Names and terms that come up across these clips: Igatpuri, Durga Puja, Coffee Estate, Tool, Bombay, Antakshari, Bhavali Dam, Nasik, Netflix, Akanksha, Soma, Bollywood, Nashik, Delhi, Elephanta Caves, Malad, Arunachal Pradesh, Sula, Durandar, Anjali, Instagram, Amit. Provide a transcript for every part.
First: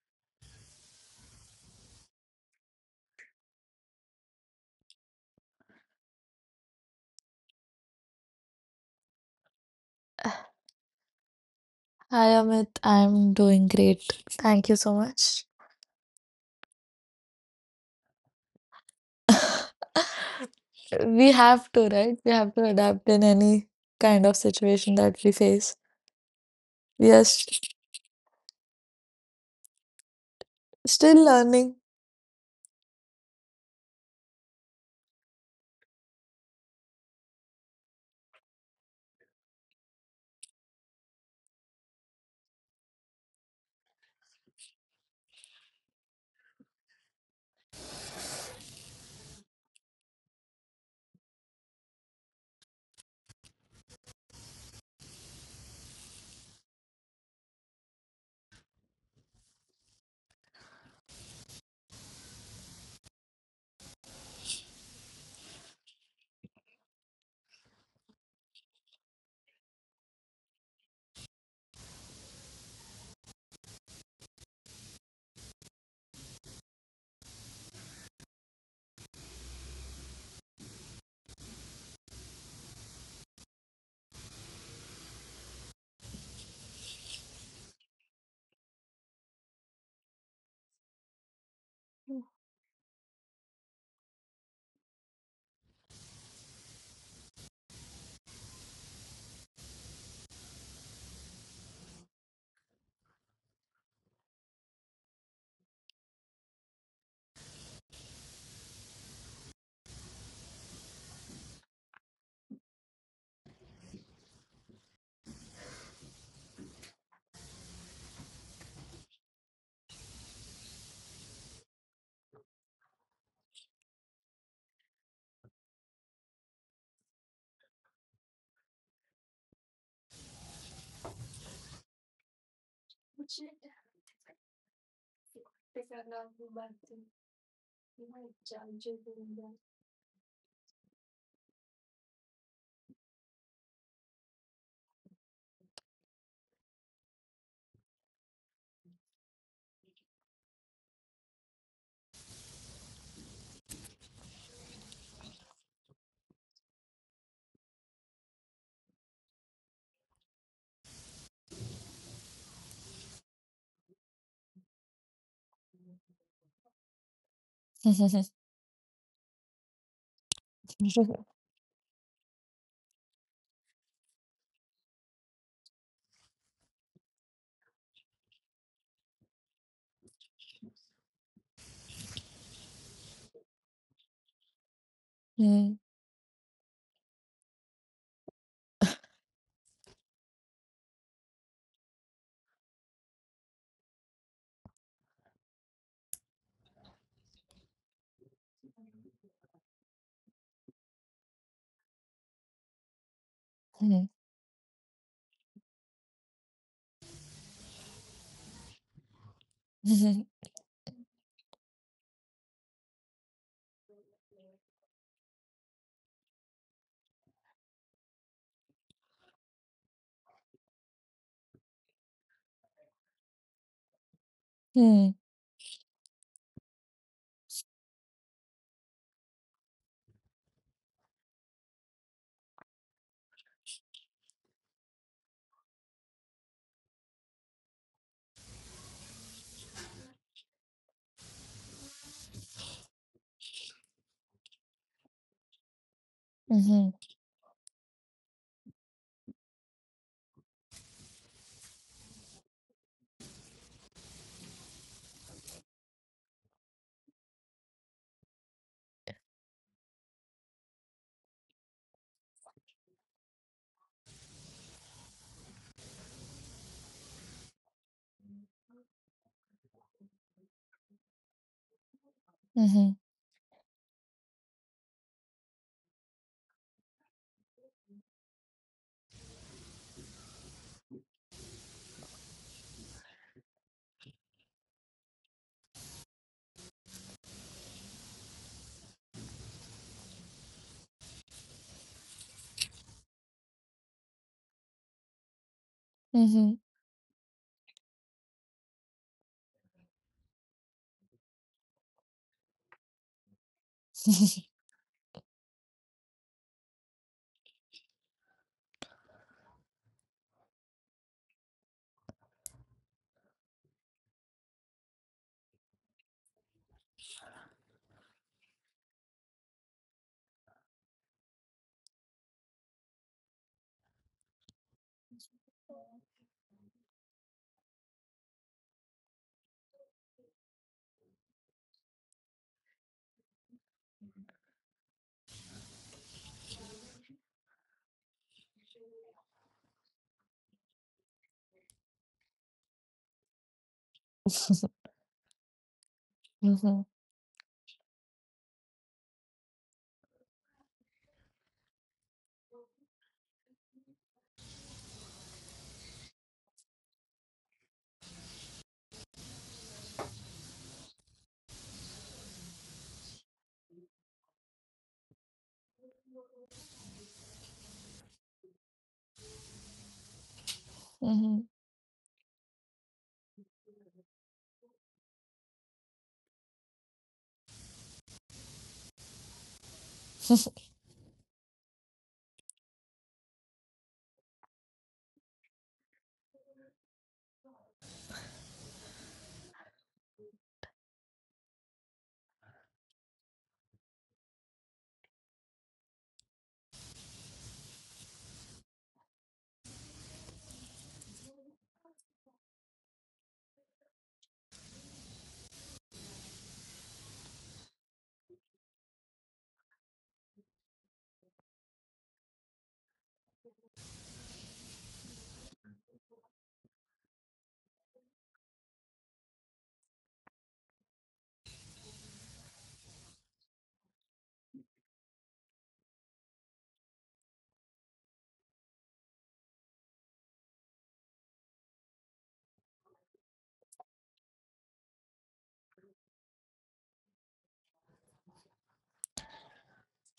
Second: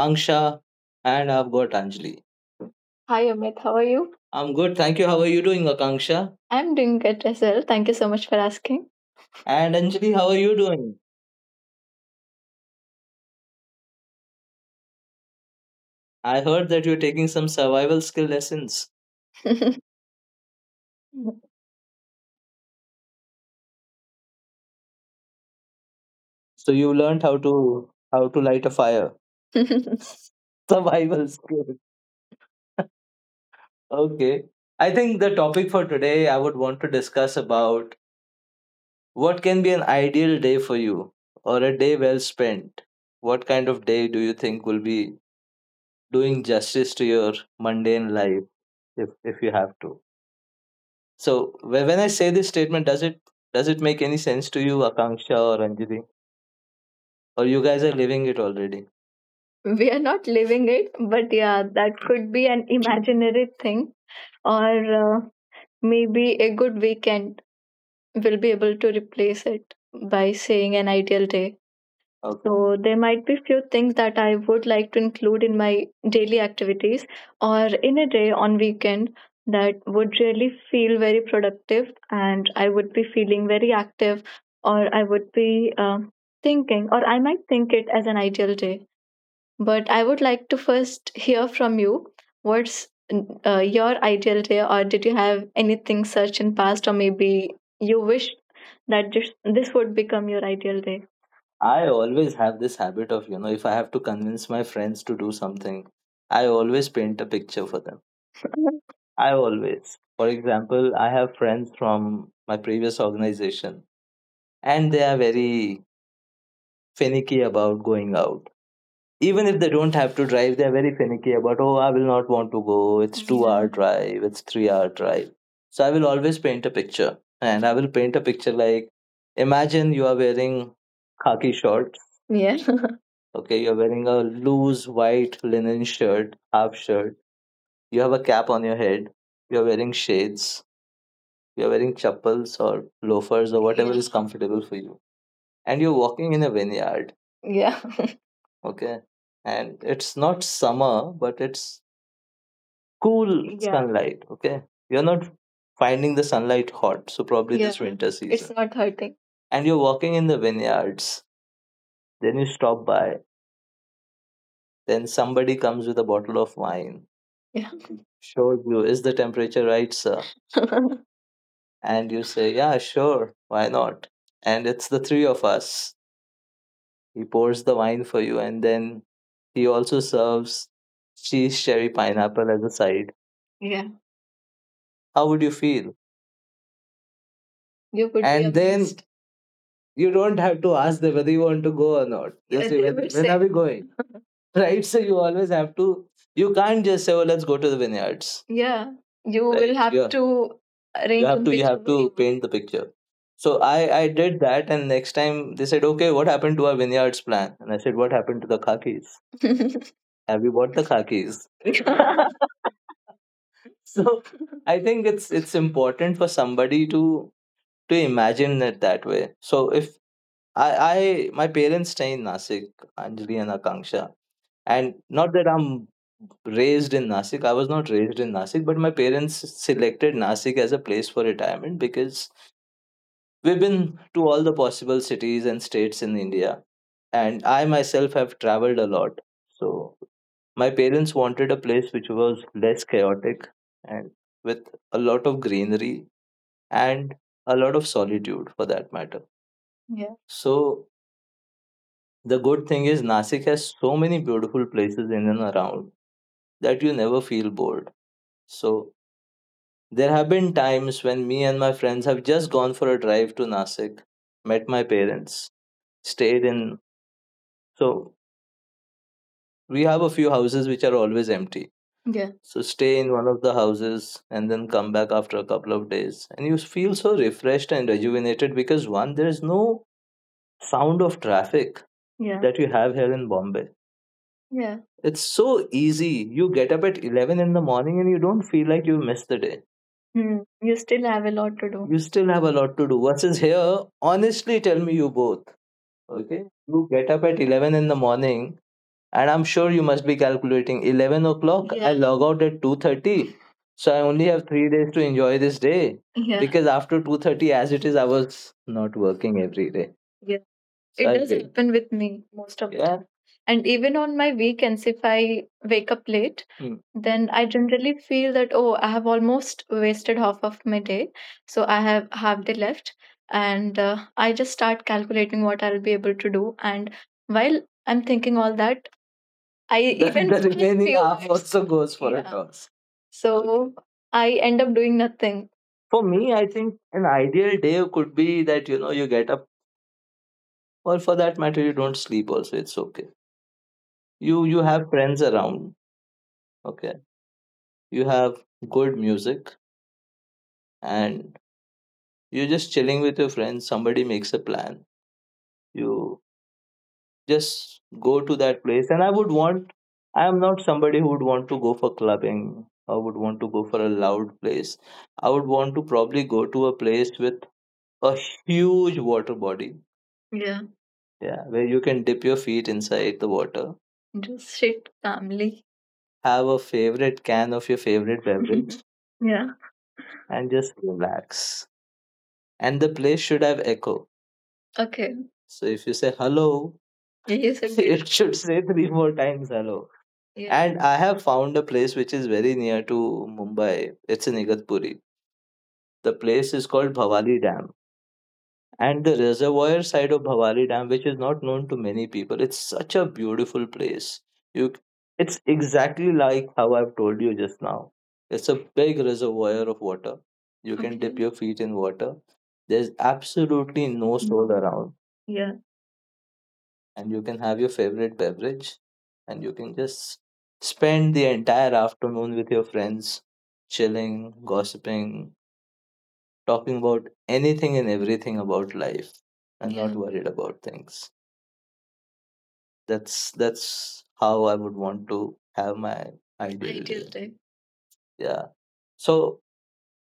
Akanksha and I've got Anjali. Hi Amit, how are you? I'm good, thank you. How are you doing, Akanksha? I'm doing good as well. Thank you so much for asking. And Anjali, how are you doing? Hi Amit, I'm doing great. Thank you so much. I heard that you're taking some survival skill lessons. We have to, right? We have to adapt in any kind of situation that we face. So you We are learned how to how to light a fire. still Survival learning. skill. Okay. I think the topic for today I would want to discuss about, what can be an ideal day for you or a day well spent? What kind of day do you think will be doing justice to your mundane life if you have to? So when I say this statement, does it make any sense to you, Akanksha or Anjali? Or you guys are living it already? We are not living it, but yeah, that could be an imaginary thing, or maybe a good weekend will be able to replace it by saying an ideal day. Okay. So there might be few things that I would like to include in my daily activities or in a day on weekend that would really feel very productive and I would be feeling very active or I would be thinking, or I might think it as an ideal day. But I would like to first hear from you. What's your ideal day, or did you have anything such in past, or maybe you wish that this would become your ideal day? I always have this habit of, you know, if I have to convince my friends to do something, I always paint a picture for them. I always. For example, I have friends from my previous organization and they are very finicky about going out. Even if they don't have to drive, they are very finicky about, oh, I will not want to go. It's two yeah hour yeah drive. It's 3 hour drive. So I will always paint a picture and I will paint a picture like, imagine you are wearing khaki shorts, yeah. Okay, you're wearing a loose white linen shirt, half shirt. You have a cap on your head. You're wearing shades. You're wearing chappals or loafers or whatever is comfortable for you. And you're walking in a vineyard. Yeah. Okay. And it's not summer, but it's cool yeah sunlight. Okay. You're not finding the sunlight hot. So probably yeah this winter it's season. Not hurting. And you're walking in the vineyards. Then you stop by. Then somebody comes with a bottle of wine, yeah, shows you, is the temperature right, sir? And you say, yeah, sure, why not? And it's the three of us. He pours the wine for you, and then he also serves cheese cherry pineapple as a side. Yeah. How would you feel? You could be, and then, amazed. You don't have to ask them whether you want to go or not. Just yeah say, when are we going? Right? So you always have to, you can't just say, oh, let's go to the vineyards. Yeah, you right? Will right? Have yeah to arrange. You have to paint the picture. So I did that. And next time they said, okay, what happened to our vineyards plan? And I said, what happened to the khakis? Mhm, mhm, Have you bought the khakis? So I think it's important for somebody to imagine it that way. So if, I my parents stay in Nasik, Anjali and Akanksha. And not that I'm raised in Nasik. I was not raised in Nasik, but my parents selected Nasik as a place for retirement because we've been to all the possible cities and states in India. And I myself have traveled a lot. So my parents wanted a place which was less chaotic and with a lot of greenery mhm, mhm, and a lot of solitude for that matter. Yeah. So the good thing is Nasik has so many beautiful places in and around that you never feel bored. So there have been times when me and my friends have just gone for a drive to Nasik, met my parents, stayed in, so we have a few houses which are always empty. Yeah. So mhm, stay in one of the houses and then come back after a couple of days. And you feel so refreshed and rejuvenated because one, there is no sound of traffic yeah that you have here in Bombay. Yeah. It's so easy. You get up at 11 in the morning and you don't feel like you missed the day. Hmm. You still have a lot to do. You still have a lot to do. Versus here, honestly, tell me you both. mhm, Okay. mhm, You get up at 11 in the morning and I'm sure you must be calculating 11 o'clock. I yeah log out at 2:30. So I only have 3 days to enjoy this day yeah because after 2:30, as it is, I was not working every day. So it I does did happen with me most of the yeah time. And even on my weekends, if I wake up late, mm, then I generally feel that, oh, I have almost wasted half of my day. So I have half day left. And I just start calculating what I'll be able to do. And while I'm thinking all that, I the, even the spend remaining few half minutes also goes for a yeah toss. Okay. So I end up doing nothing. For me, I think an ideal day could be that, you know, you get up, or for that matter you don't sleep also, it's okay, you have friends around, mhm, mhm, okay, you have good music, and you're just chilling with your friends, somebody makes a plan, you just go to that place. And I would want, I am not somebody who would want to go for clubbing or would want to go for a loud place. I would want to probably go to a place with a huge water body. Yeah. mhm. Yeah, where you can dip your feet inside the water. Just sit calmly. Have a favorite can of your favorite beverage. Yeah. And just relax. And the place should have echo. Okay. So if you say hello, yes, indeed, it should say three more times hello. Yeah. And I have found a place which is very near to Mumbai. It's in Igatpuri. The place is called Bhavali Dam. And the reservoir side of Bhavali Dam, which is not known to many people, it's such a beautiful place. You, it's exactly like how I've told you just now. It's a big reservoir of water. You can dip okay your feet in water. There's absolutely no mm soul around, yeah, and you can have your favorite beverage, and you can just spend the entire afternoon with your friends, chilling, gossiping, talking about anything and everything about life and not yeah worried about things. That's how I would want to have my ideal ideal day. Day. Yeah. So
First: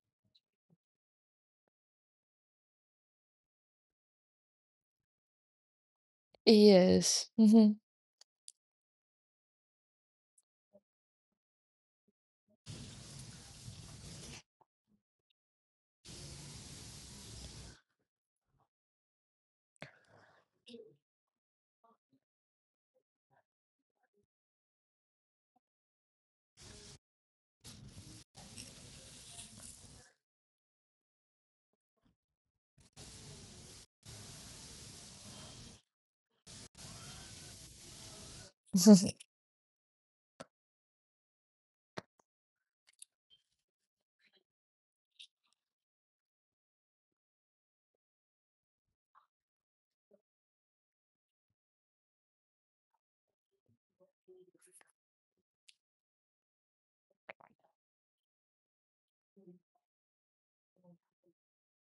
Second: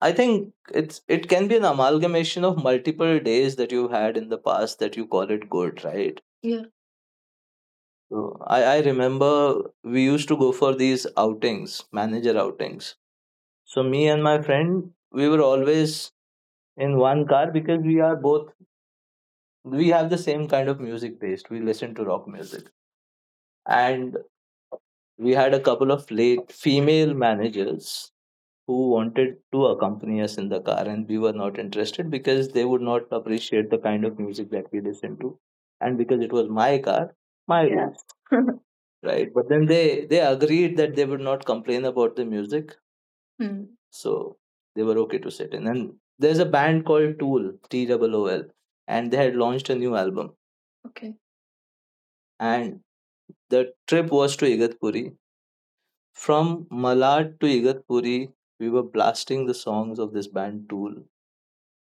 I think it's, it can be an amalgamation of multiple days that you've had in the past that you call it good, right? Yeah. Yes. Mhm, So I remember we used to go for these outings, manager outings. So me and my friend, we were always in one car because we are both, we have the same kind of music taste. We listen to rock music. And we had a couple of late female managers who wanted to accompany us in the car, and we were not interested because they would not appreciate the kind of music that we listen to. And because it was my car, my yeah rules, right? But then they agreed that they would not complain about the music. Hmm. So they were okay to sit in. And there's a band called Tool, T O O L, and they had launched a new album. Okay. And the trip was to Igatpuri. From Malad to Igatpuri, we were blasting the songs of this band Tool.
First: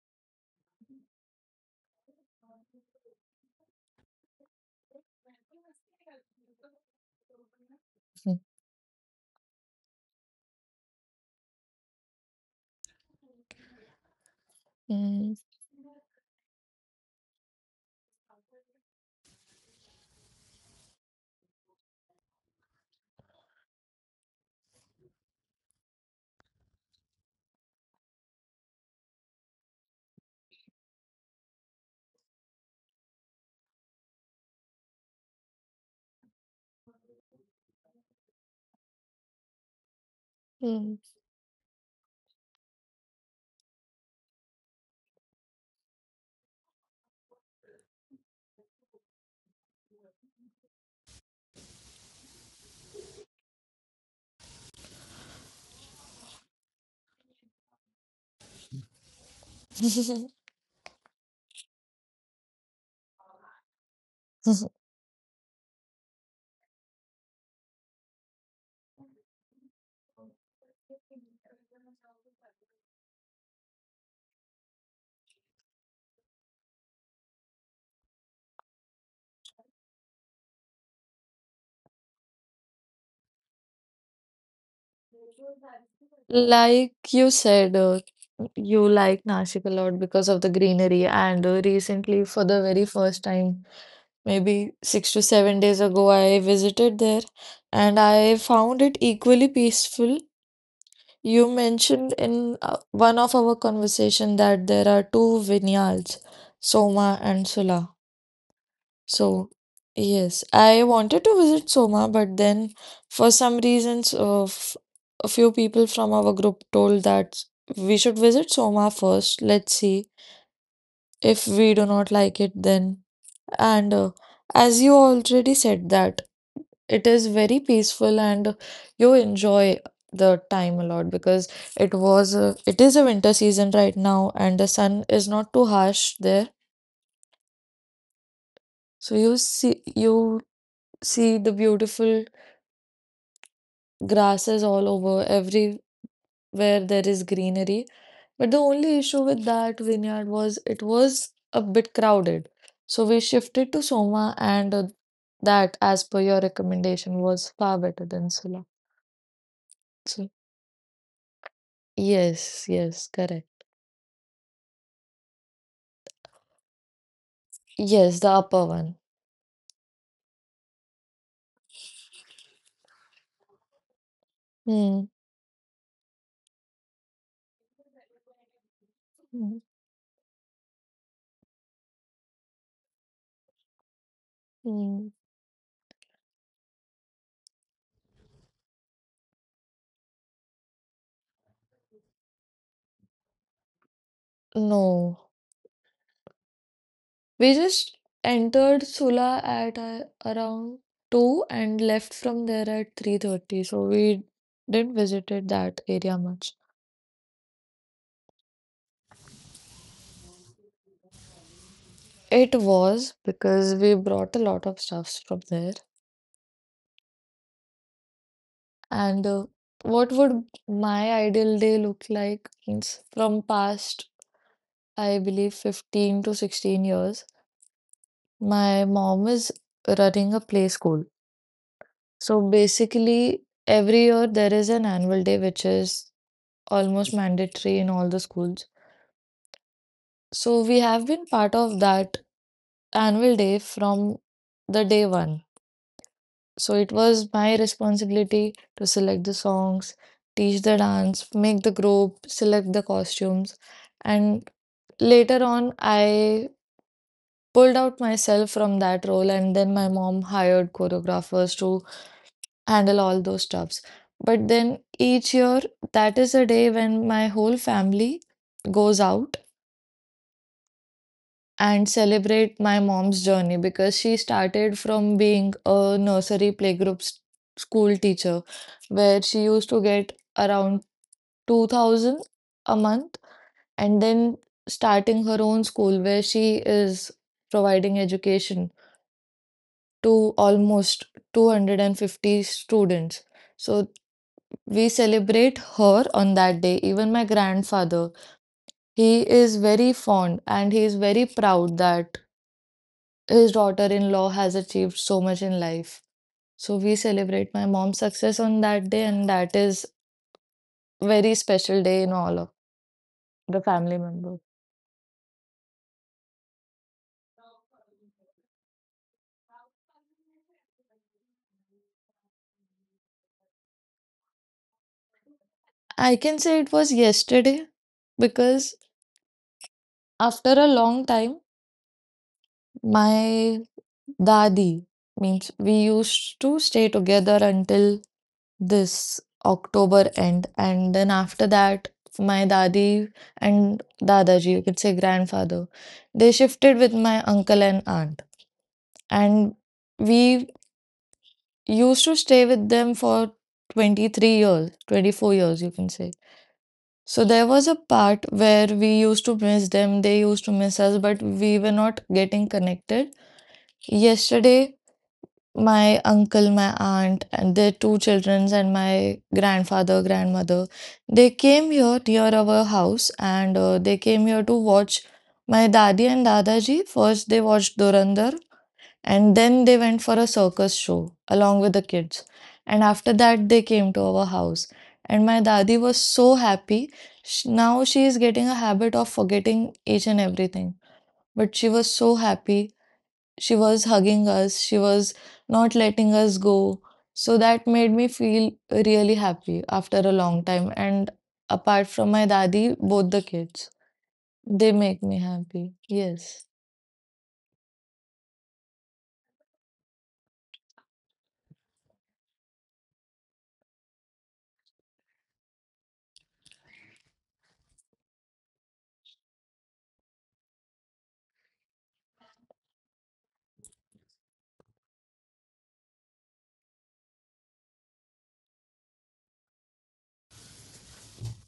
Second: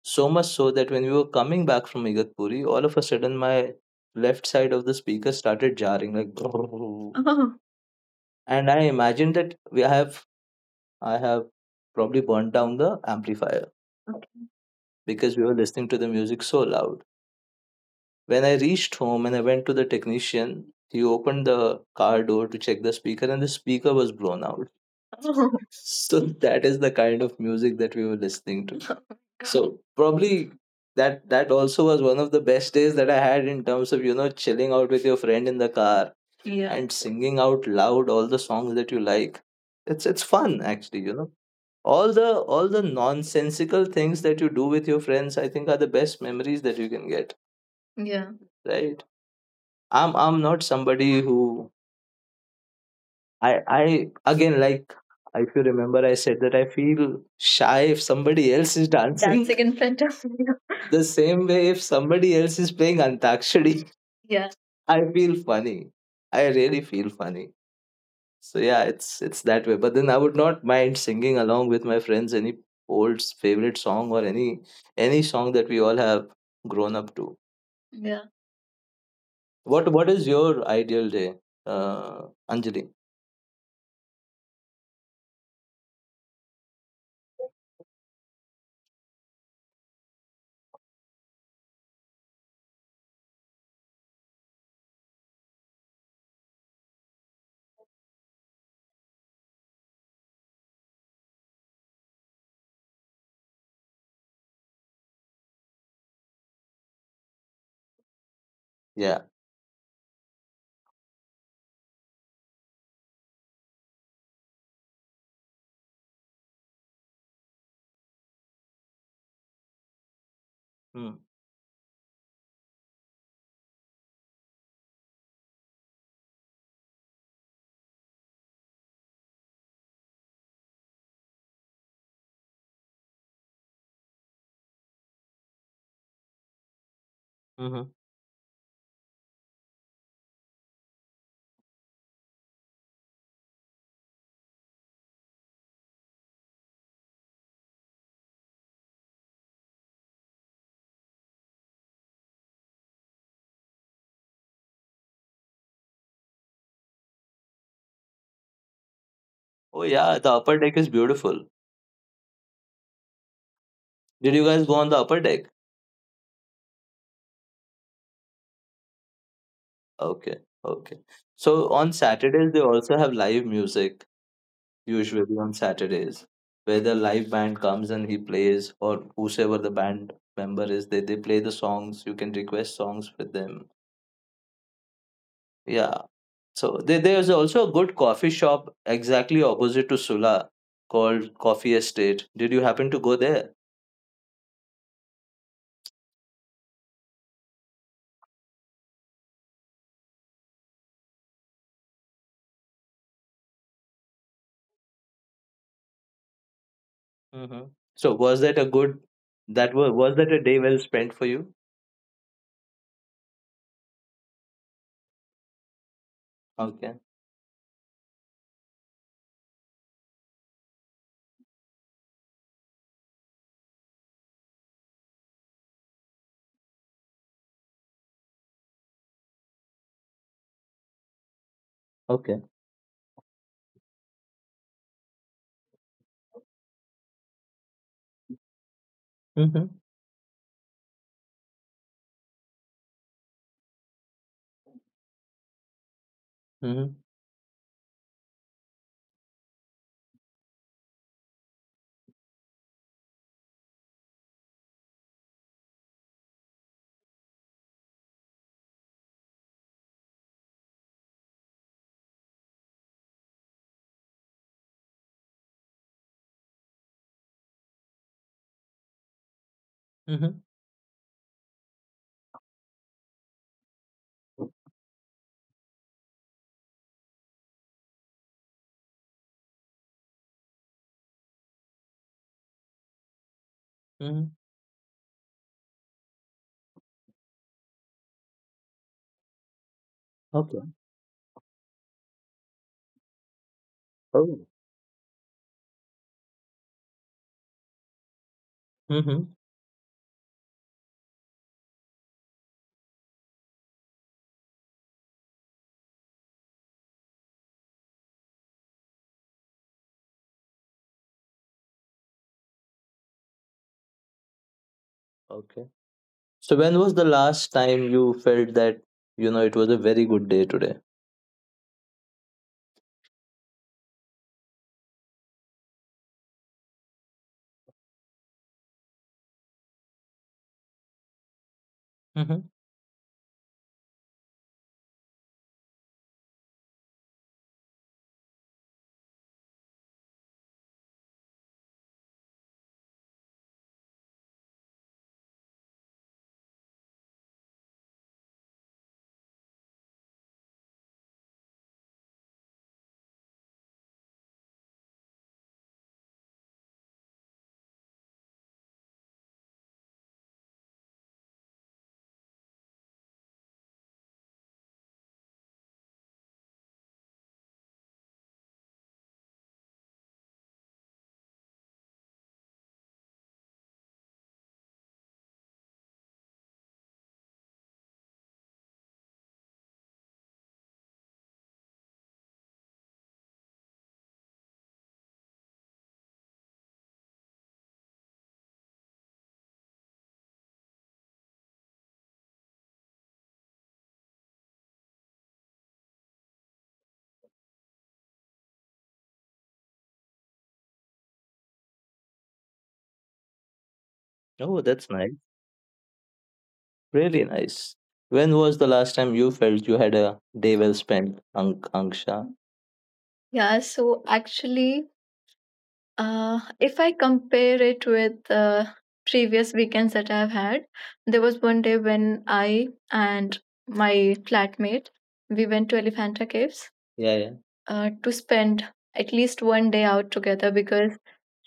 So much so that when we were coming back from Igatpuri, all of a sudden my left side of the speaker started jarring like oh, and I imagined that we have, I have probably burnt down the amplifier, okay, mhm, because we were listening to the music so loud. When I reached home and I went to the technician, he opened the car door to check the speaker, and the speaker was blown out. So that is the kind of music that we were listening to. So probably that that also was one of the best days that I had in terms of, you know, chilling out with your friend in the car yeah and singing out loud all the songs that you like. It's fun mhm. actually, you know. All the nonsensical things that you do with your friends, I think, are the best memories that you can get, yeah, right? I'm not somebody who I again, like, if you remember I said that I feel shy if somebody else is dancing. Dancing in front of me. The same way if somebody else is playing Antakshari, yeah. I feel funny. I really feel funny. So yeah, it's that way. But then I would not mind singing along with my friends any old favorite song or any song that we all have grown up to. Yeah. What is your ideal day, uh, Anjali? Like you said, you like Nashik a lot because of the greenery. And recently, for the very first time, maybe 6 to 7 days ago, I visited there and I found it equally peaceful. You mentioned in one of our conversation that there are two vineyards, Soma and Sula. Yeah. So, yes, I wanted to visit Soma, but then for some reasons, a few people from our group told that we should visit Soma first. Let's see. Hmm. Mm. If we do not like it, then. And as you already said, that it is very peaceful and you enjoy the time a lot because it is a winter season right now and the sun is not too harsh there. Mhm. So you see the beautiful grasses all over, everywhere there is greenery. But the only issue with that vineyard was it was a bit crowded. So we shifted to Soma, and that, as per your recommendation, was far better than Sula. Oh yeah, the So, upper deck is beautiful. yes, yes, correct. Did you guys go on the upper deck? Yes, the upper one. Okay, okay. So on Saturdays they also have live music, Hmm. usually on Saturdays, where the live band comes and he plays, or whosoever Hmm. the band member is, they play the songs. You can request songs with them. Hmm. Yeah. So there's also a good coffee shop exactly opposite to Sula called Coffee Estate. Did you happen to go there? No, we just entered Sula at around 2 and left from there at 3:30. So we didn't visited that area much. Hmm. So was that a good that was that a day well spent for you? It was because we brought a lot of stuffs from there. Okay. And what would my ideal day look like? Means from past, I believe, 15 to 16 years, my mom is running a play school. So Okay. basically, every year there is an annual day, which is almost mandatory in all the schools. Mm-hmm. So we have been part of that annual day from the day one. So Mm-hmm. it was my responsibility to select the songs, teach the dance, make the group, select the costumes. And later on, I pulled out myself from that role, and then my mom hired choreographers to handle all those stuffs. But then each year, that is a day when my whole family goes out Mm-hmm. and celebrate my mom's journey, because she started from being a nursery playgroup school teacher where she used to get around 2000 a month, and Mm-hmm. then starting her own school where she is providing education to Okay. almost 250 students. So Oh. we celebrate her on that day. Even my grandfather, Mm-hmm. he is very fond and he is very proud that his daughter-in-law has achieved so much in life. So we celebrate my mom's success on that day, and that is very special day in all of the family members. Okay. So when was the last time you felt that, you know, it was a very good day today? I can say it was yesterday because after a long time, Mm-hmm. my dadi, means we used to stay together until this October end. And then after that, my dadi and dadaji, you could say grandfather, they shifted with my uncle and aunt. And we used to stay with them for 23 years, 24 years, you can say. So there was a part where we used to miss them, they used to miss us, but we were not getting connected. Yesterday, my uncle, my aunt, and their two children, and my grandfather, grandmother, they came here near our house, and they came here to watch my daddy and dadaji. First, they watched Durandar and then they went for a circus show along with the kids. And after that, they came to our house. And my daddy was so happy. Now she is getting a habit of forgetting each and everything. But she was so happy, she was hugging us, she was not letting us go. So that made me feel really happy after a long time. And apart from my dadi, both the kids, Oh, they that's make nice. me happy. Yes. Really nice. When was the last time you felt you had a day well spent, Anksha? Yeah, so actually if I compare it with previous weekends that I've had, there was one day when I and my flatmate we went to Elephanta Caves. Yeah, yeah. To spend at least one day out together, because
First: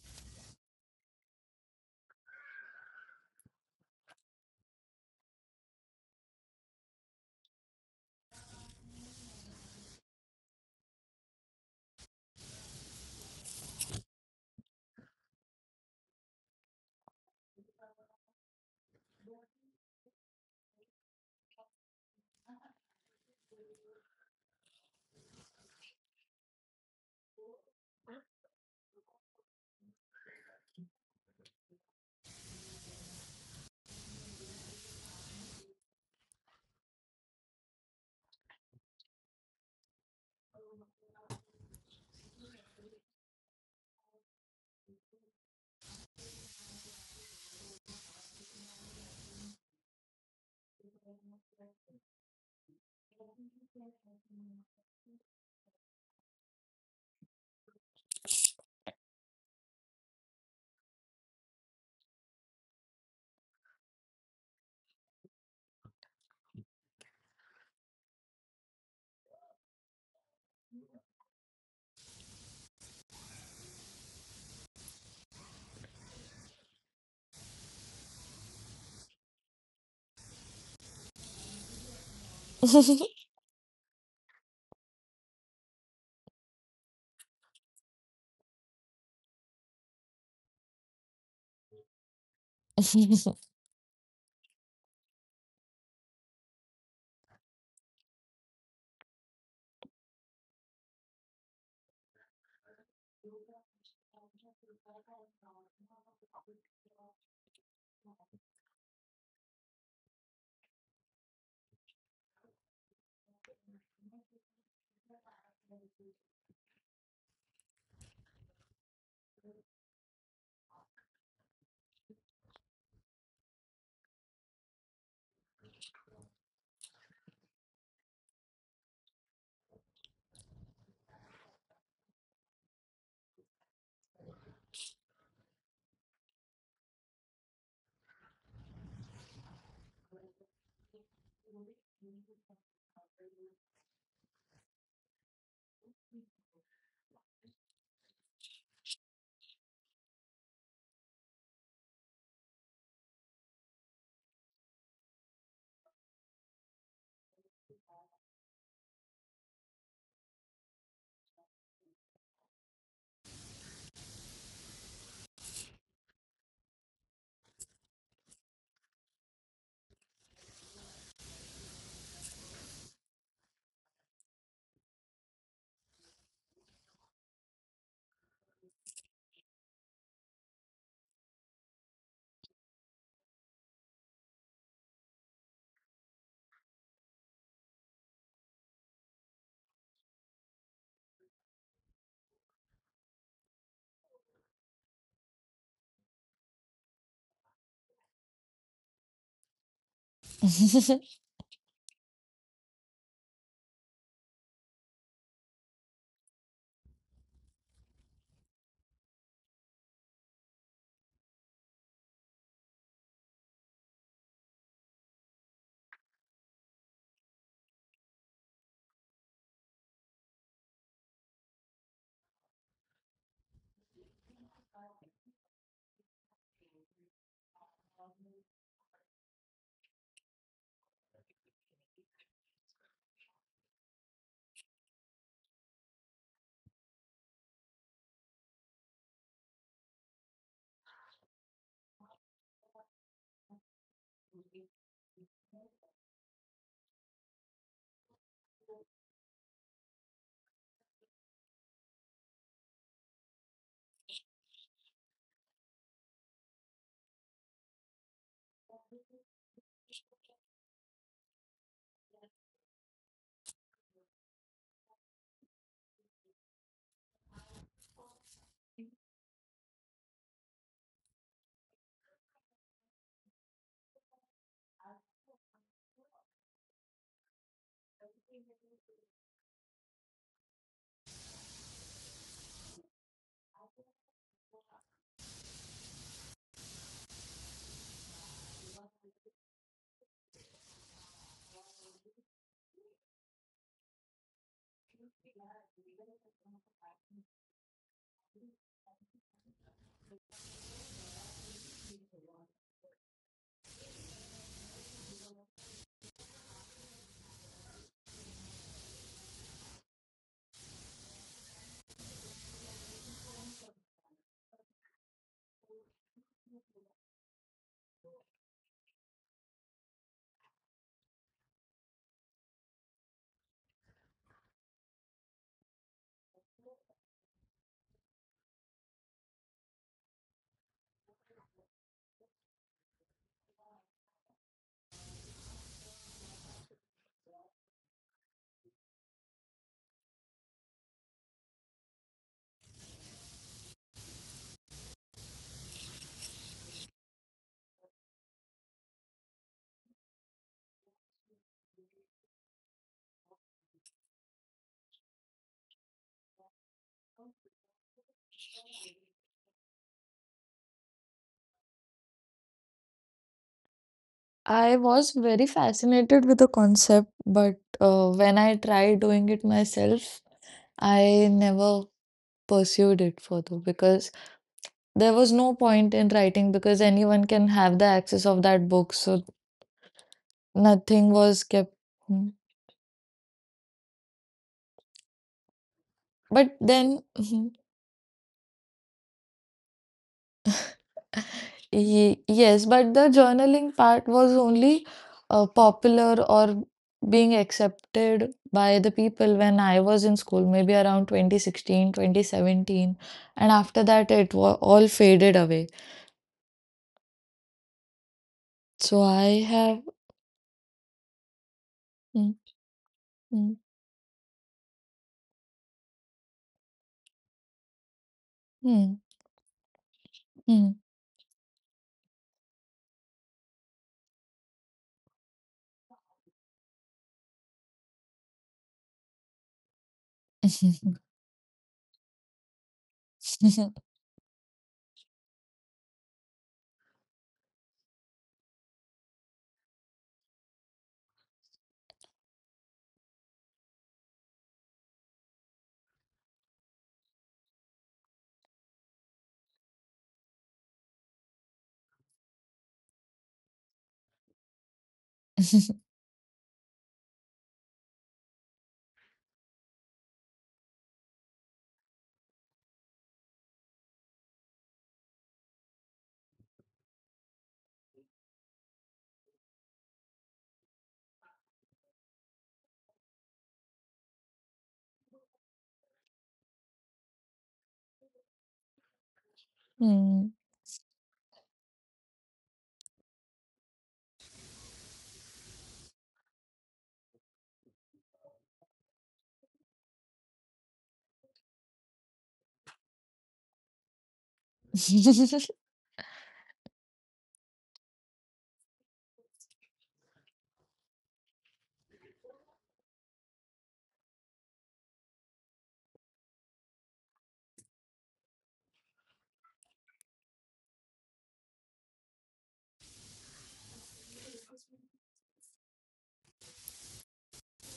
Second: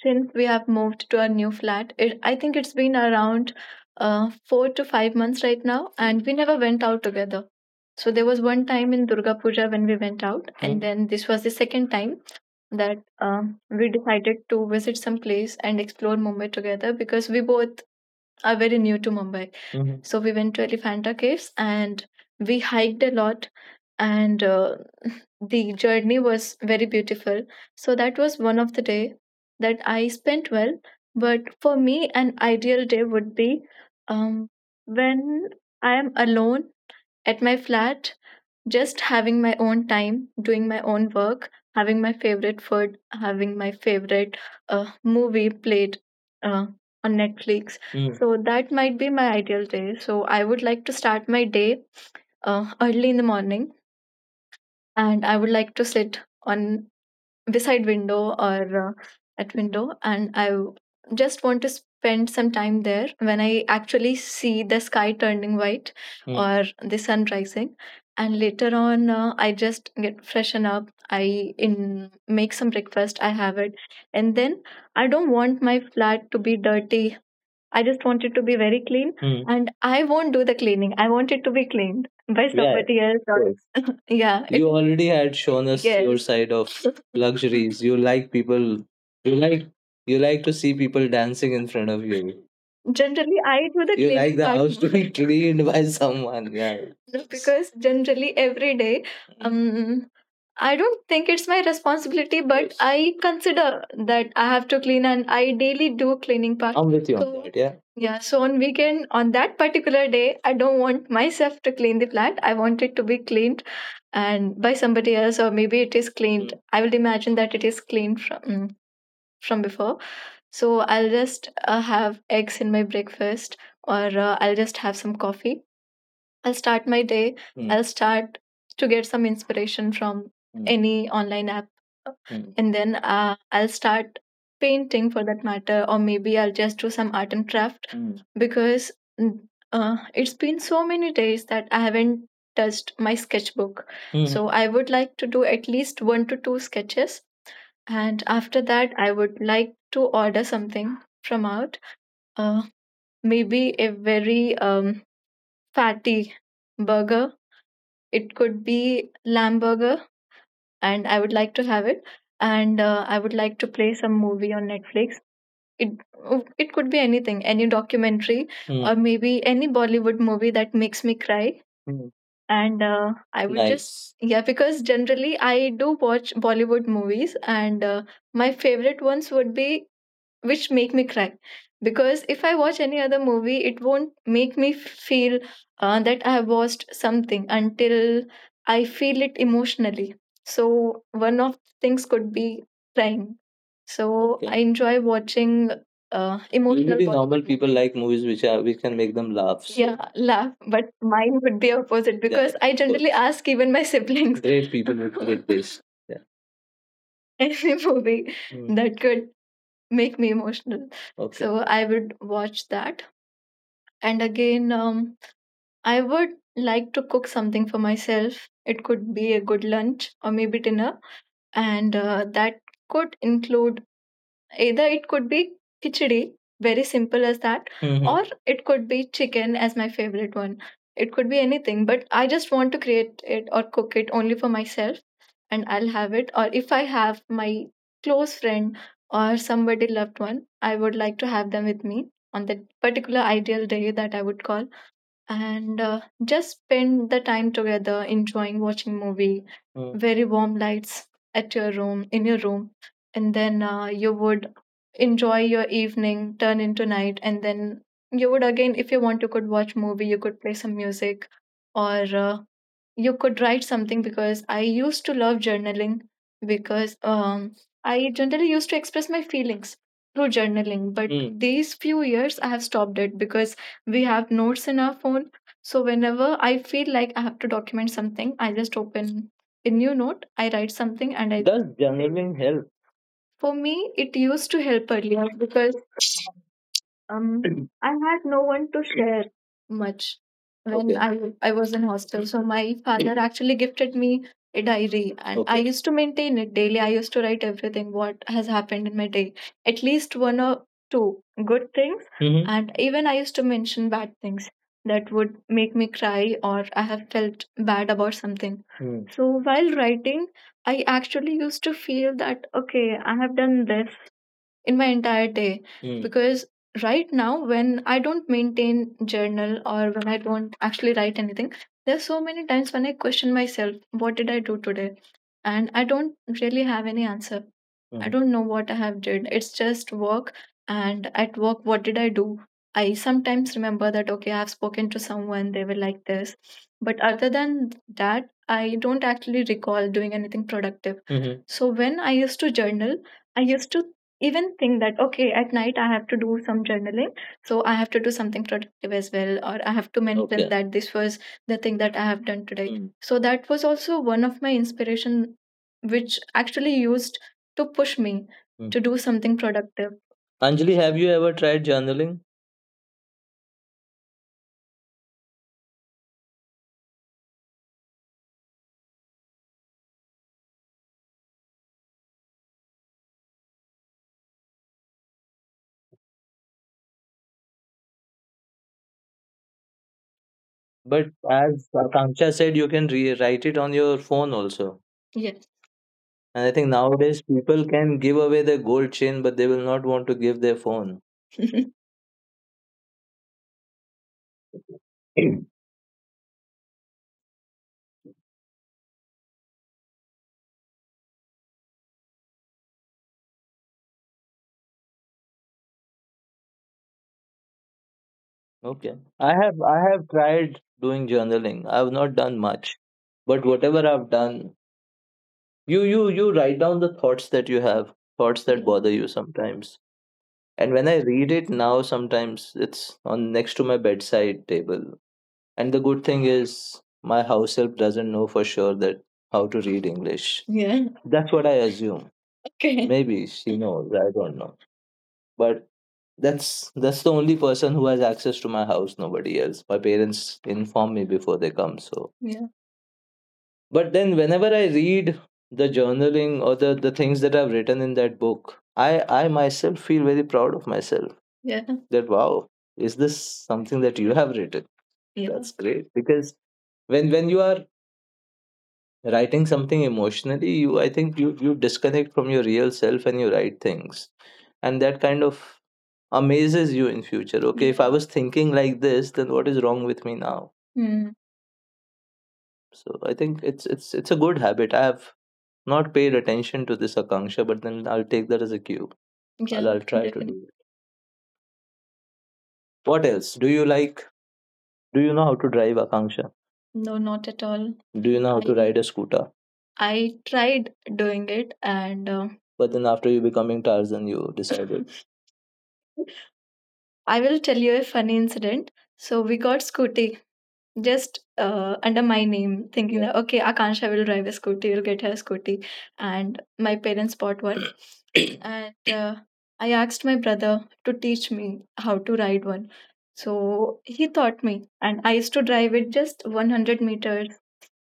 since we have moved to our new flat, it, I think it's been around 4 to 5 months right now, and we never went out together. So there was one time in Durga Puja when we went out, hmm? And then this was the second time that we decided to visit some place and explore Mumbai together because we both are very new to Mumbai. Hmm. So we went to Elephanta Caves and we hiked a lot, and the journey was very beautiful. So that was one of the day that I spent well. But for me, an ideal day would be, um, when I am alone at my flat, just having my own time, doing my own work, having my favorite food, having my favorite movie played uh, on Netflix. Mm. So that might be my ideal day. So I would like to start my day early in the morning, and I would like to sit on beside window or that window, and just want to spend some time there when I actually see the sky turning white. Hmm. Or the sun rising. And later on, I just get freshen up. I in make some breakfast. I have it, and then I don't want my flat to be dirty. I just want it to be very clean. Hmm. And I won't do the cleaning. I want it to be cleaned by, yeah, somebody, yeah, else. Or, yeah, it, you already had shown us, yes, your side of luxuries. You like people. You like, you like to see people dancing in front of you. Generally, I do the, you cleaning like the part house to be cleaned by someone. Yeah. No, because generally every day, mm, I don't think it's my responsibility, but I consider that I have to clean and I daily do cleaning part. I'm with you on so that. Yeah. Yeah, so on weekend on that particular day, I don't want myself to clean the flat. I want it to be cleaned and by somebody else or maybe it is cleaned. Mm. I will imagine that it is cleaned from from before. So I'll just have eggs in my breakfast or I'll just have some coffee. I'll start my day. I'll start to get some inspiration from, any online app. And then I'll start painting for that matter, or maybe I'll just do some art and craft, because, mm, it's been so many days that I haven't touched my sketchbook. So I would like to do at least one to two sketches. And after that, I would like to order something from out. Uh, Maybe a very fatty burger, it could be lamb burger, and I would like to have it. And I would like to play some movie on Netflix. It, oh, it could be anything, any documentary, hmm, or maybe any Bollywood movie that makes me cry. Hmm. And I would just, nice, yeah, because generally I do watch Bollywood movies, and my favorite ones would be which make me cry because if I watch any other movie it won't make me feel that I have watched something until I feel it emotionally. So one of things could be crying. So, okay, I enjoy watching emotional. Usually, normal people like movies which are which can make them laughs, yeah, laugh, but mine would be opposite. Yeah, because I of generally ask even my siblings, great people with great taste. Yeah. Any movie, mm, that could make me emotional. Okay. So I would watch that. And again, I would like to cook something for myself. It could be a good lunch or maybe dinner. And that could include, either it could be khichdi, very simple as that, hmm, or it could be chicken as my favorite one. It could be anything, but I just want to create it or cook it only for myself and I'll have it. Or if I have my close friend or somebody loved one, I would like to have them with me on that particular ideal day that I would call and just spend the time together enjoying watching movie. Mm. Very warm lights at your room in your room, and then you would enjoy your evening turn into night, and then you would again if you want you could watch movie, you could play some music or you could write something, because I used to love journaling, because I generally used to express my feelings through journaling. But, mm, these few years, I have stopped it because we have notes in our phone. So whenever I feel like I have to document something, I just open a new note, I write something, and I, does journaling help? For me, it used to help earlier because I had no one to share much when, okay, I was in hostel. So my father actually gifted me a diary, and I, okay, used to maintain it daily. I used to write everything what has happened in my day, at least one or two good things, hmm, and even I used to mention bad things that would make me cry or I have felt bad about something. Mm. So while writing, I actually used to feel that okay, I have done this in my entire day, hmm, because right now when I don't maintain journal or when I don't actually write anything, there's so many times when I question myself what did I do today, and I don't really have any answer. Mm. I, hmm, don't know what I have did. It's just work and at work what did I do? I sometimes remember that okay, I've spoken to someone, they were like this. But other than that, I don't actually recall doing anything productive. Mhm. So when I used to journal, I used to even think that okay at night I have to do some journaling, so I have to do something productive as well or I have to mention, okay, that this was the thing that I have done today. Mm. So that was also one of my inspiration which actually used to push me, mm, to do something productive. Anjali, have you ever tried journaling? I was very fascinated with the concept, but when I tried doing it myself, I never pursued it further because there was no point in writing, because anyone can have the access of that book. So But nothing was as kept. Akanksha Mhm. said, you can write it on your phone also. Yes. And I But think then, nowadays mhm. people can give away their gold chain, but they will not want to give their phone. Yes, but the journaling part was only popular or being accepted by the people when I was in school, maybe around 2016, 2017. And after that, it wa all faded away. Okay. So I I have I have. have tried doing journaling. I've not Mm, done much, but mm, whatever I've done, you write down the thoughts that you have, thoughts that, yeah, bother mm, you sometimes. And mm. when I read it now, sometimes it's on next to my bedside table. And the good thing is my house help doesn't know for sure that how to read English. Yeah. That's what I assume. Okay. Maybe she knows, I don't know. But that's the only person who has access to my house. Nobody else. My parents inform me before they come. So, yeah, But then whenever I read the journaling or the things that I've written in that book, I myself feel very proud of myself. Yeah. That wow, is this something that you have written? Yeah, that's great. Because when you are writing something emotionally, you I think you you disconnect from your real self and you write things, and that kind of amazes you in future. Okay, if I was thinking like this, then what is wrong with me now? Hmm. So I think it's it's a good habit. I have not paid attention to this, Akanksha, but then I'll take that as a cue. Yeah, I'll try to Mm. definitely do it. What else do you like? Do you know how to drive, Akanksha? No, not at all. Do you know how I to ride a scooter? I tried doing it, and but then after you becoming Tarzan, you decided. I will tell you a funny incident. So we got Scooty just under my name, thinking, yeah, that okay, Akansha will drive a Scooty, will get her a Scooty. And my parents bought one. And uh, I asked my brother to teach me how to ride one. So he taught me, and I used to drive it just 100 meters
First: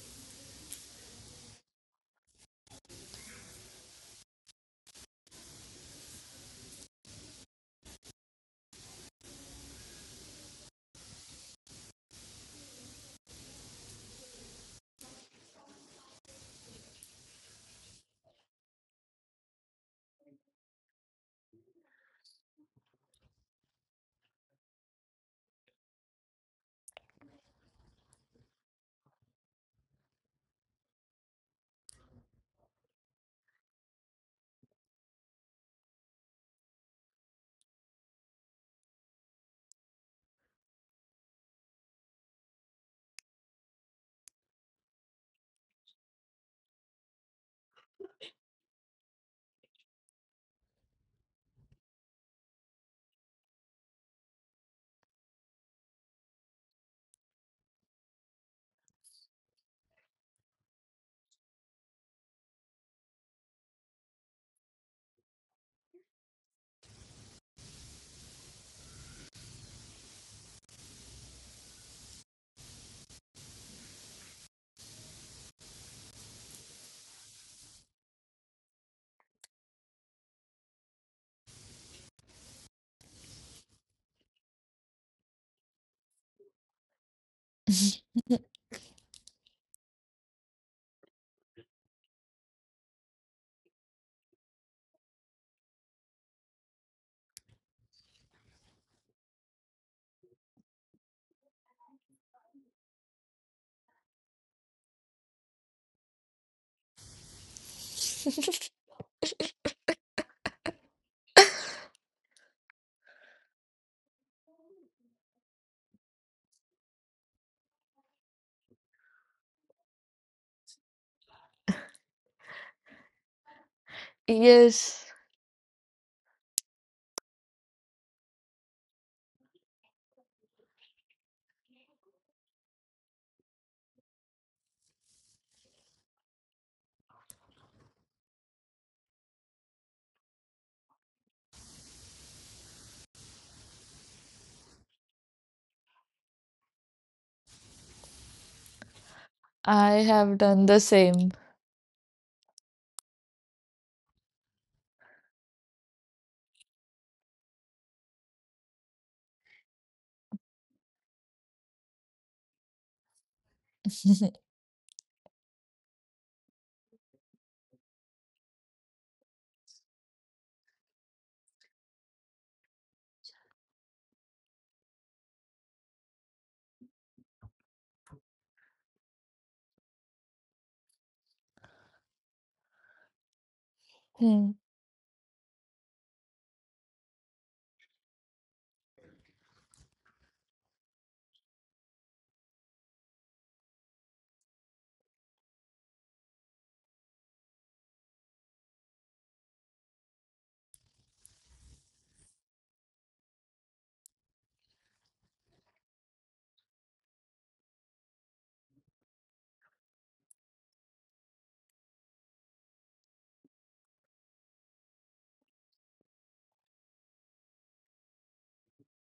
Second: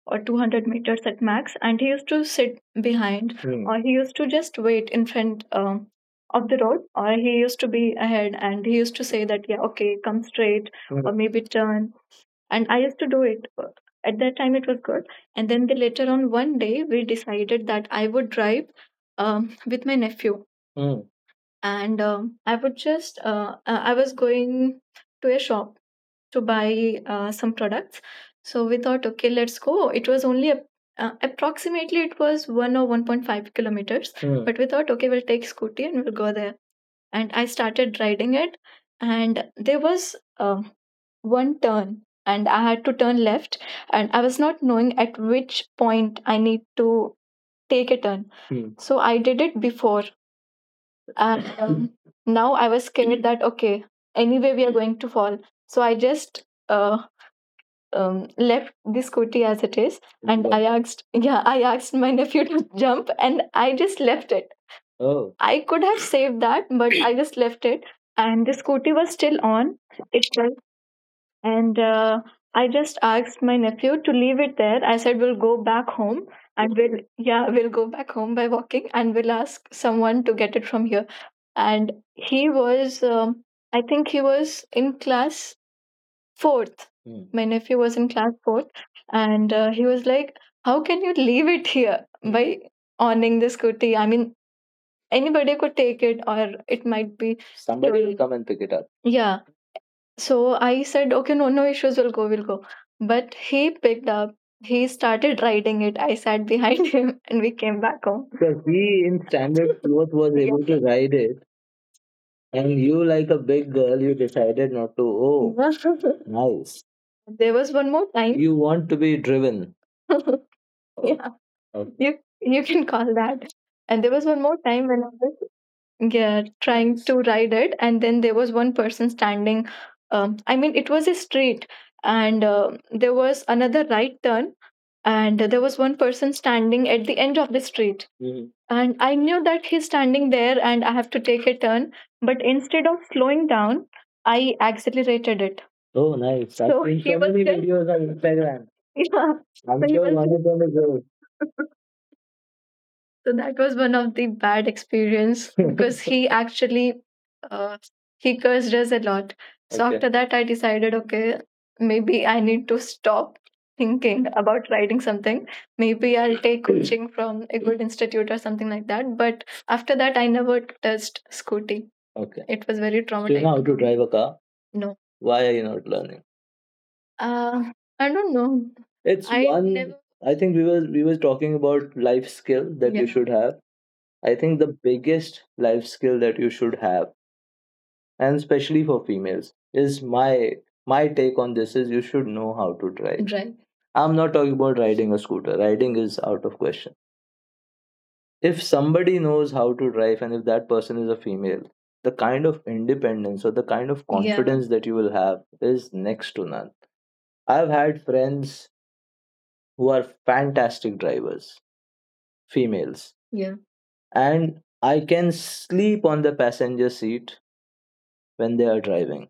or 200 meters at max. And he used to sit behind, hmm, or he used to just wait in front of the road, or he used to be ahead, and he used to say that yeah, okay, come straight, hmm, or maybe turn. And I used to do it, at that time it was good. And then later on one day we decided that I would drive with my nephew. Mm. And I would just I was going to a shop to buy some products. So we thought, okay, let's go, it was only approximately it was 1 or 1.5 kilometers. Mm. But we thought okay, we'll take Scooty and we'll go there. And I started riding it. And there was one turn, and I had to turn left, and I was not knowing at which point I need to take a turn. Hmm. So I did it before, and now I was scared that okay, anyway we are going to fall. So I just uh, left the Scooty as it is, and I asked, yeah, I asked my nephew to jump, and I just left it. Oh, I could have saved that, but I just left it. And the Scooty was still on itself. And I just asked my nephew to leave it there. I said we'll go back home, and we'll, yeah, we'll go back home by walking, and we'll ask someone to get it from here. And he was, I think he was in class fourth. Hmm. My nephew was in class fourth, and he was like, "How can you leave it here, hmm, by owning the Scooty? I mean, anybody could take it, or it might be somebody will stolen." Come and pick it up. Yeah. So I said, okay, no, no issues, we'll go, we'll go. But he picked up, he started riding it. I sat behind him, and we came back home. So he in standard fourth was yeah, able to ride it. And you, like a big girl, you decided not to. Oh, nice. There was one more time. You want to be driven. Oh, yeah, okay, you can call that. And there was one more time when I Yes, was, yeah, trying to ride it, and then there was one person standing. I mean, it was a street, and there was another right turn, and there was one person standing at the end of the street. Mhm. And I knew that he's standing there and I have to take a turn, but instead of slowing down, I accelerated it. Oh, nice. I've so seen so he so was many just videos on Instagram. Yeah, so I'm So he sure I was one of have them is done the yours. same. So that was one of the bad experience because he actually uh, he cursed us a lot. So, okay, after that, I decided, okay, maybe I need to stop thinking about writing something. Maybe I'll take coaching from a good institute or something like that. But after that, I never touched Scooty. Okay, it was very traumatic. Do you know traumatic. How to drive a car? No. Why are you not learning? uh, I don't know. It's I one. Never. I think we were talking about life skill that yeah, you Yeah. should have. I think Hmm. the biggest life skill that you should have, and especially for females, is my take on this is you should know how to drive. Right. I'm not talking about riding a scooter. Riding is out of question. If somebody knows how to drive and if that person is a female, the kind of independence or the kind of, yeah, confidence that you will have is next to none. I've had friends who are fantastic drivers, females. Yeah. And I can sleep on the passenger seat when they are driving.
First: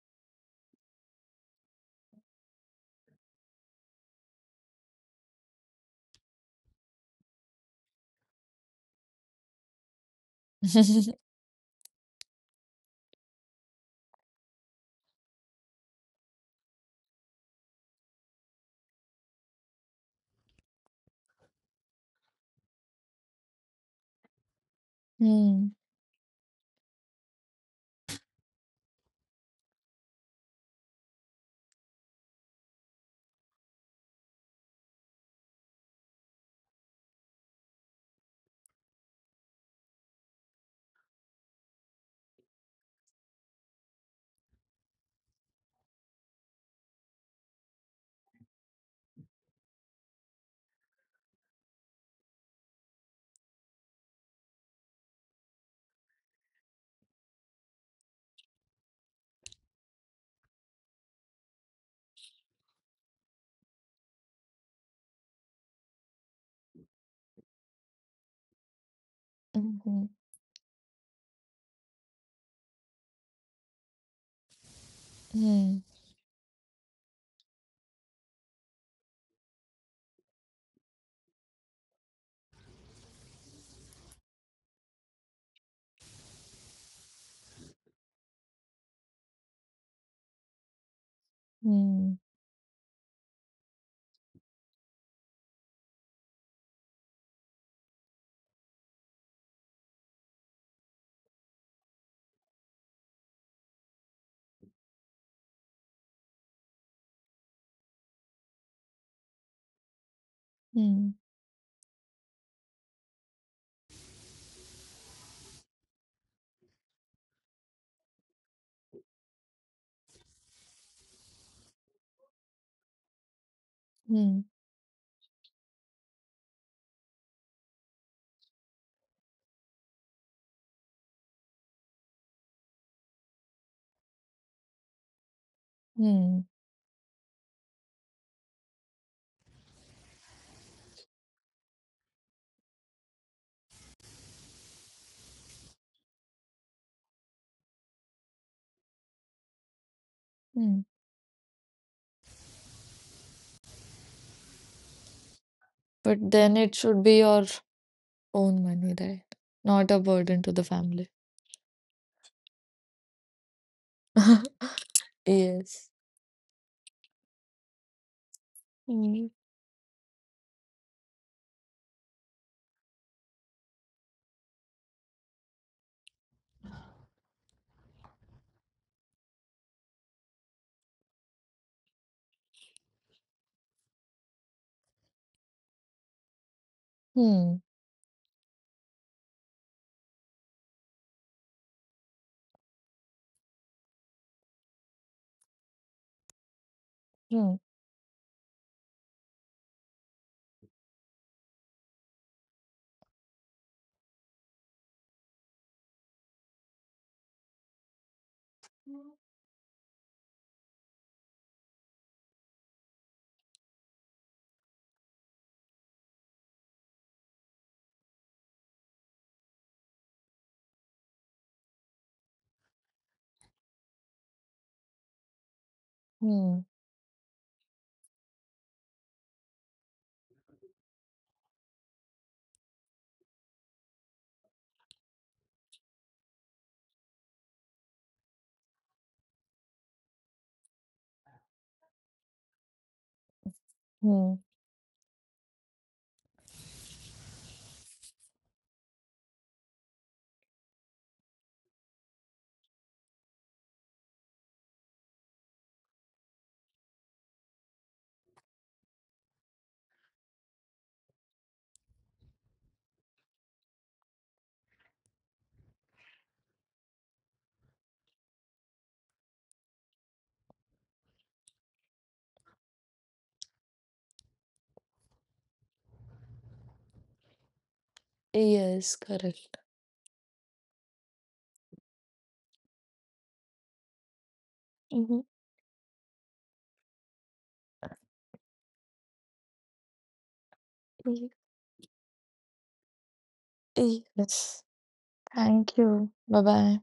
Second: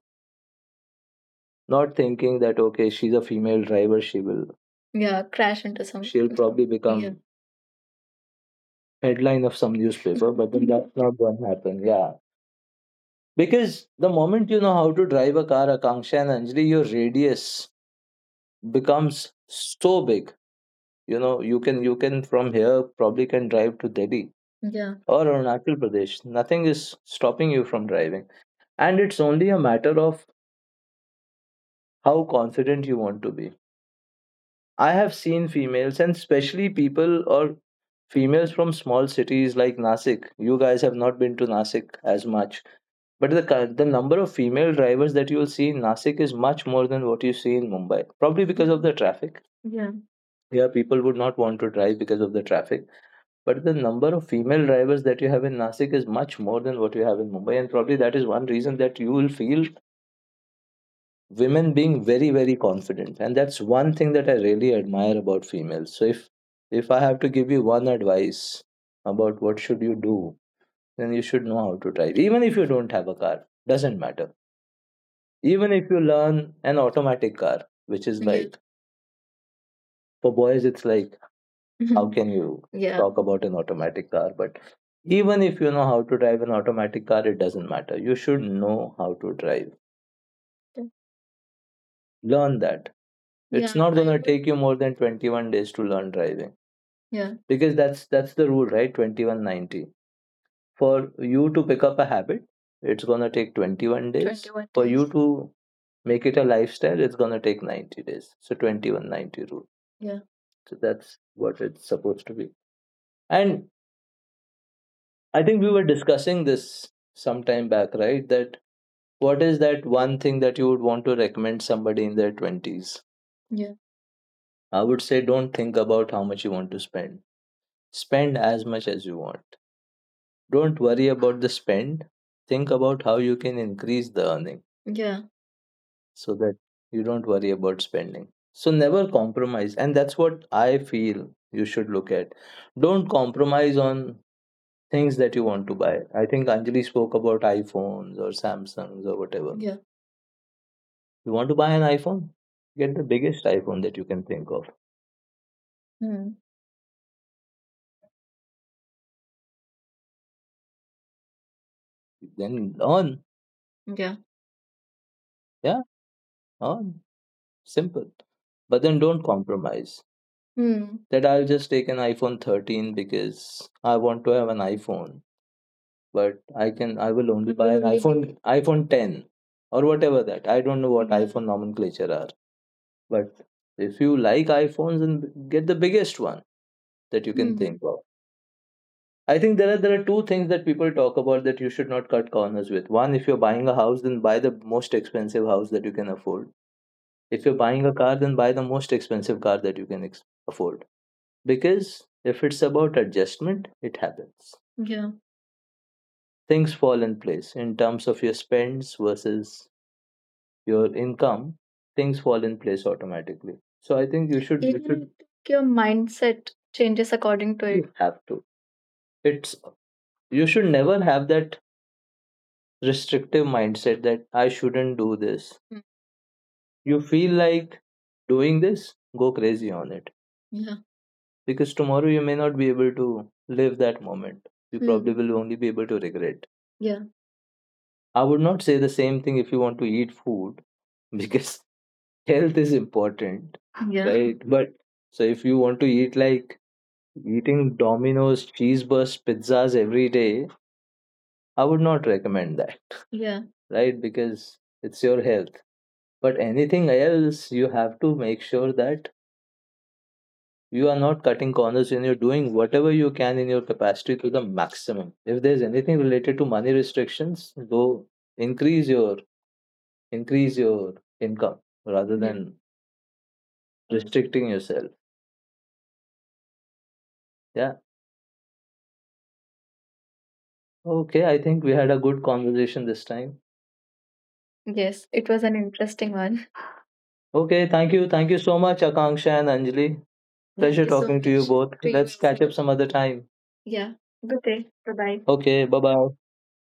Not thinking that okay, she's a female driver, she will, yeah, crash into some, she'll probably, yeah, become headline of some newspaper, but then that's not going to happen. Yeah. Because the moment you know how to drive a car, Akanksha and Anjali, your radius becomes so big. You know, you can from here probably can drive to Delhi, yeah, or Мгм. Arunachal Pradesh. Nothing is stopping you from driving. And it's only a matter of how confident you want to be. I have seen females, and especially people or females from small cities like Nasik. You guys have not been to Nasik as much, but the number of female drivers that you will see in Nasik is much more than what you see in Mumbai. Probably because of the traffic. Yeah. Yeah, people would not want to drive because of the traffic. But the number of female drivers that you have in Nasik is much more than what you have in Mumbai, and probably that is one reason that you will feel women being very confident. And that's one thing that I really admire about females. So if I have to give you one advice about what should you Mhm. do, then you should know how to drive, even if you don't have a car, doesn't matter. Even Mm. if you learn an automatic car, which is, yeah, like, for boys it's like, how can you, yeah, talk about an automatic car, but even if you know how to drive an automatic car, it doesn't matter, you should know how to drive. Mm. Learn that. Yeah, it's not I going to would take you more than 21 days to learn driving. Yeah. Because that's the rule, right? 2190. For you to pick up a habit, it's going to take 21 days, 21 for you days. To make it a lifestyle, it's going to take 90 days. So 2190 rule. Yeah. So Mm. that's what it's supposed to be. And I think we were discussing this some time back, right, that what is that one thing that you would want to recommend somebody in their 20s. Yeah. Mm. I would say don't think about how much you want to spend. Spend as much as you want. Don't worry about the spend. Think about how you can increase the earning. Yeah. So Mm. that you don't worry about spending. So never compromise. And that's what I feel you should look at. Don't compromise on things that you want to buy. I think Anjali spoke about iPhones or Samsungs or whatever. Yeah. Mm. You want to buy an iPhone? Get the biggest iPhone that you can think of. But Hmm. then it should be your own money, right? Not a burden to the family. Then on. Yeah. Yes. Yeah, on. Simple. But then Mm. don't compromise. Hmm. That I'll just take an iPhone 13 because I want to have an iPhone, but I will only buy an only iPhone iPhone 10 or whatever that. I don't know what, hmm, iPhone nomenclature are, but if you like iPhones, and get the biggest one that you Hmm. can, hmm, think of. I think there are two things that people talk about that you should not cut corners with. One, if you're buying a house, then buy the most expensive house that you can afford. If Hmm. you're buying a car, then buy the most expensive car that you can afford. Because if it's about adjustment, it happens. Yeah. Things fall in place in terms of your spends versus your income. Things fall in place automatically. So I think you should you Even should your mindset changes according to it. You have to. It's you should never have that restrictive mindset that I shouldn't do this. Mm. Hmm. You feel like doing this, go crazy on it. Because tomorrow you may not be able to live that moment. You, hmm, probably, hmm, will only be able to regret. Yeah. I would not say the same thing if you want to eat food because health is important, yeah, Hmm. right? But so if you want to eat like eating Domino's, cheese burst, pizzas every day, I would not recommend that. Yeah. Right? Because it's your health. But anything else, you have to make sure that you are not cutting corners and you're doing whatever you can in your capacity to the maximum. If there's anything related to money restrictions, go increase your increase your income rather than restricting yourself. Yeah. Yes, correct. Okay, I think we had a good conversation this time. Yes, Mhm. it was an interesting one. Okay, thank you. Thank you so much, Akanksha and Anjali. Thank Pleasure you so talking to you much both to you Let's as catch well up some other time. Yeah. Good Yes. day. Bye bye. Okay, Thank bye you. bye. Bye bye.